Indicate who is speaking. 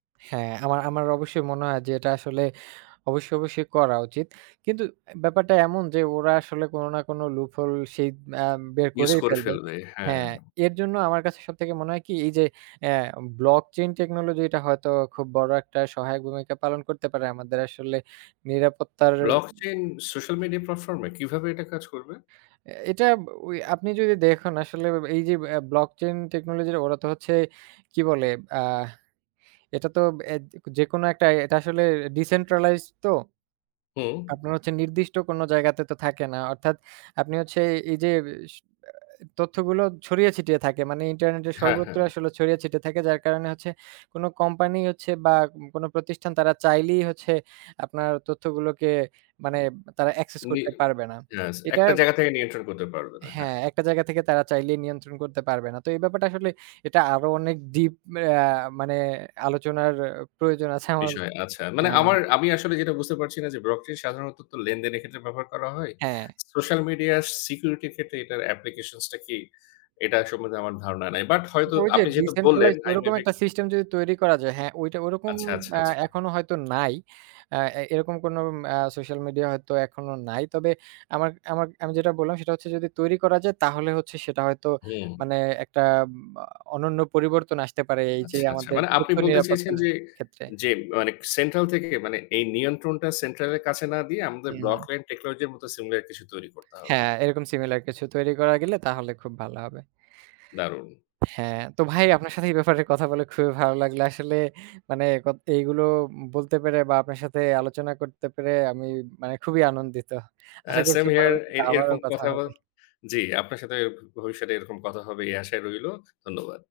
Speaker 1: হ্যাঁ, আমার আমার অবশ্যই মনে হয় যে এটা আসলে অবশ্যই, অবশ্যই করা উচিত। কিন্তু অ্যা ব্যাপারটা এমন যে ওরা আসলে কোন না কোন লুপহোল রশিদ অ্যাম বের
Speaker 2: ইউজ
Speaker 1: করেই
Speaker 2: করে
Speaker 1: ফেলবে
Speaker 2: ফেলবে। হ্যাঁ।
Speaker 1: হ্যাঁ এর জন্য আমার কাছে সবথেকে মনে হয় কি এই যে আ ব্লক চেইন টেকনোলজি টা হয়তো খুব বড় একটা সহায়ক ভূমিকা পালন করতে পারে আমাদের আসলে নিরাপত্তার
Speaker 2: Blockchain social media platform এ কীভাবে এটা কাজ করবে?
Speaker 1: অ্যা এটা ব ওই আপনি যদি দেখুন আসলে এই যে অ্যা ব্লকচেইন টেকনোলজির ওরা তো হচ্ছে কি বলে? আ এটা তো এ যেকোনো একটা এটা আসলে Decentralized তো।
Speaker 2: হু।
Speaker 1: আপনার হচ্ছে নির্দিষ্ট কোন জায়গাতে তো থাকে না। অর্থাৎ আপনি হচ্ছে এই যে উইস অ্যা তথ্যগুলো ছড়িয়ে ছিটিয়ে থাকে। মানে ইন্টারনেটের
Speaker 2: হ্যাঁ, হ্যাঁ।
Speaker 1: সর্বত্রই আসলে ছড়িয়ে ছিটিয়ে থাকে, যার কারণে হচ্ছে কোন কোম্পানি হচ্ছে বা কোন প্রতিষ্ঠান তারা চাইলেই হচ্ছে আপনার তথ্যগুলোকে মানে তারা Access
Speaker 2: উনি
Speaker 1: করতে পারবে না।
Speaker 2: ইয়েস
Speaker 1: এটা
Speaker 2: একটা জায়গা থেকে নিয়ন্ত্রণ করতে পারবে না।
Speaker 1: হ্যাঁ,
Speaker 2: হ্যাঁ।
Speaker 1: ১ টা জায়গা থেকে তারা চাইলে নিয়ন্ত্রণ করতে পারবে না। তো এই ব্যাপারটা আসলে এটা আরো অনেক ডিপ অ্যা মানে আলোচনার প্রয়োজন আছে আমার
Speaker 2: বিষয়, আচ্ছা। মানে
Speaker 1: হ্যাঁ।
Speaker 2: আমার, আমি আসলে যেটা বুঝতে পারছি না যে Blockchain সাধারণত তো লেনদেনের ক্ষেত্রে ব্যবহার করা হয়।
Speaker 1: হ্যাঁ।
Speaker 2: Social media security এর ক্ষেত্রে এটার application টা কি? এটা সম্বন্ধে আমার ধারণা নাই। বাট হয়তো
Speaker 1: ওই যে
Speaker 2: আপনি যেহেতু বললেন
Speaker 1: ডিসেন্ট্রালাইজড
Speaker 2: আই
Speaker 1: ওরকম
Speaker 2: মেবি
Speaker 1: একটা সিস্টেম যদি তৈরি করা যায়, হ্যাঁ, ঐটা ওরকম
Speaker 2: আচ্ছা, আচ্ছা,
Speaker 1: অ্যা
Speaker 2: আচ্ছা।
Speaker 1: এখনো হয়তো নাই। আ এ এরকম ম্যা সোশ্যাল মিডিয়া হয়তো এখনো নাই। তবে আমার আমার আমি যেটা বললাম সেটা হচ্ছে যদি তৈরি করা যায় তাহলে হচ্ছে সেটা হয়তো
Speaker 2: হু।
Speaker 1: মানে একটা এমা অনন্য পরিবর্তন আসতে পারে এই যে
Speaker 2: আচ্ছা, আচ্ছা।
Speaker 1: আমাদের
Speaker 2: মানে আপনি
Speaker 1: তথ্য
Speaker 2: বলতে চেয়েছেন
Speaker 1: নিরাপত্তার
Speaker 2: যে,
Speaker 1: ক্ষেত্রে।
Speaker 2: যে মানে Central থেকে মানে এই নিয়ন্ত্রণটা Central এর কাছে না দিয়ে আমাদের
Speaker 1: হুম।
Speaker 2: ব্লক চেইন টেকনোলজি এর মতো সিমিলার কিছু তৈরি করতে হবে।
Speaker 1: হ্যাঁ, এরকম similar কিছু তৈরি করা গেলে তাহলে খুব ভালো হবে।
Speaker 2: দারুণ!
Speaker 1: হ্যাঁ, তো ভাই আপনার সাথে এই ব্যাপারে কথা বলে খুবই ভালো লাগলো। আসলে মানে ক এগুলো বলতে পেরে বা আপনার সাথে আলোচনা করতে পেরে আমি মানে খুবই আনন্দিত।
Speaker 2: আ
Speaker 1: আশা করছি
Speaker 2: সেম হিয়ার এ
Speaker 1: পরবর্তীতে আবারও
Speaker 2: এরকম
Speaker 1: কথা
Speaker 2: কথা
Speaker 1: হবে।
Speaker 2: জি আপনার সাথে ভ ভবিষ্যতে এরকম কথা হবে এই আশায় রইল। ধন্যবাদ।